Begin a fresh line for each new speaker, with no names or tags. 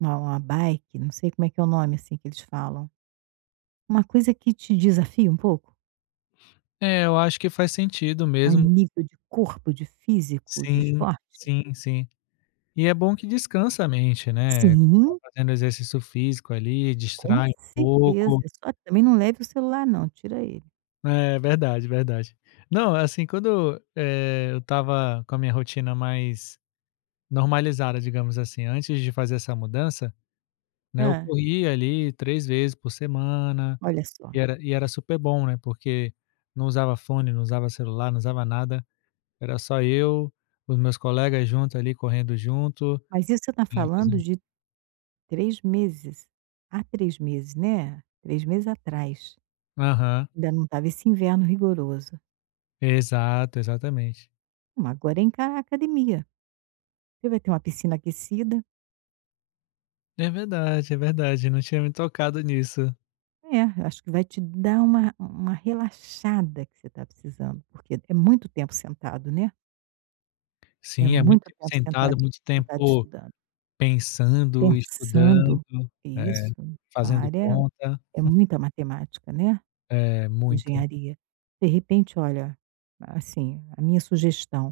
Não. A bike não sei como é que é o nome, assim, que eles falam, uma coisa que te desafia um pouco?
É, eu acho que faz sentido
A
mesmo
nível de corpo, de físico, de
Sim,
esporte?
sim, sim. E é bom que descansa a mente, né, ficar
Sim.
fazendo exercício físico ali,
Com
distrai um
certeza,
pouco.
só que também não leve o celular não, tira ele.
É, verdade, verdade. Não, assim, quando, eh, eu estava com a minha rotina mais normalizada, digamos assim, antes de fazer essa mudança, né, eu
Hã.
corria ali 3 vezes por semana
Olha só.
e era e era super bom, né, porque não usava fone, não usava celular, não usava nada, era só eu, os meus colegas juntos ali correndo junto,
Mas isso você tá
né,
falando
fazendo
de 3 meses, à 3 meses, né, 3 meses atrás
Aham.
ainda não estava esse inverno rigoroso.
Exato, exatamente.
Ma agora é encarar a academia. Você vai ter uma piscina aquecida
É verdade, é verdade eu não tinha me tocado nisso.
É, eu acho que vai te dar uma uma relaxada que você tá precisando, porque é muito tempo sentado, né. É
Sim, é muito
muito
tempo
tempo sentado
sentado,
estu
muito
sentado
tempo
estudando.
pensando,
Pensando
estudando,
e
é,
isso mesmo, sua
fazendo
área
conta.
é muita matemática, né.
É, muita.
Engenharia. De repente, olha, assim, a minha sugestão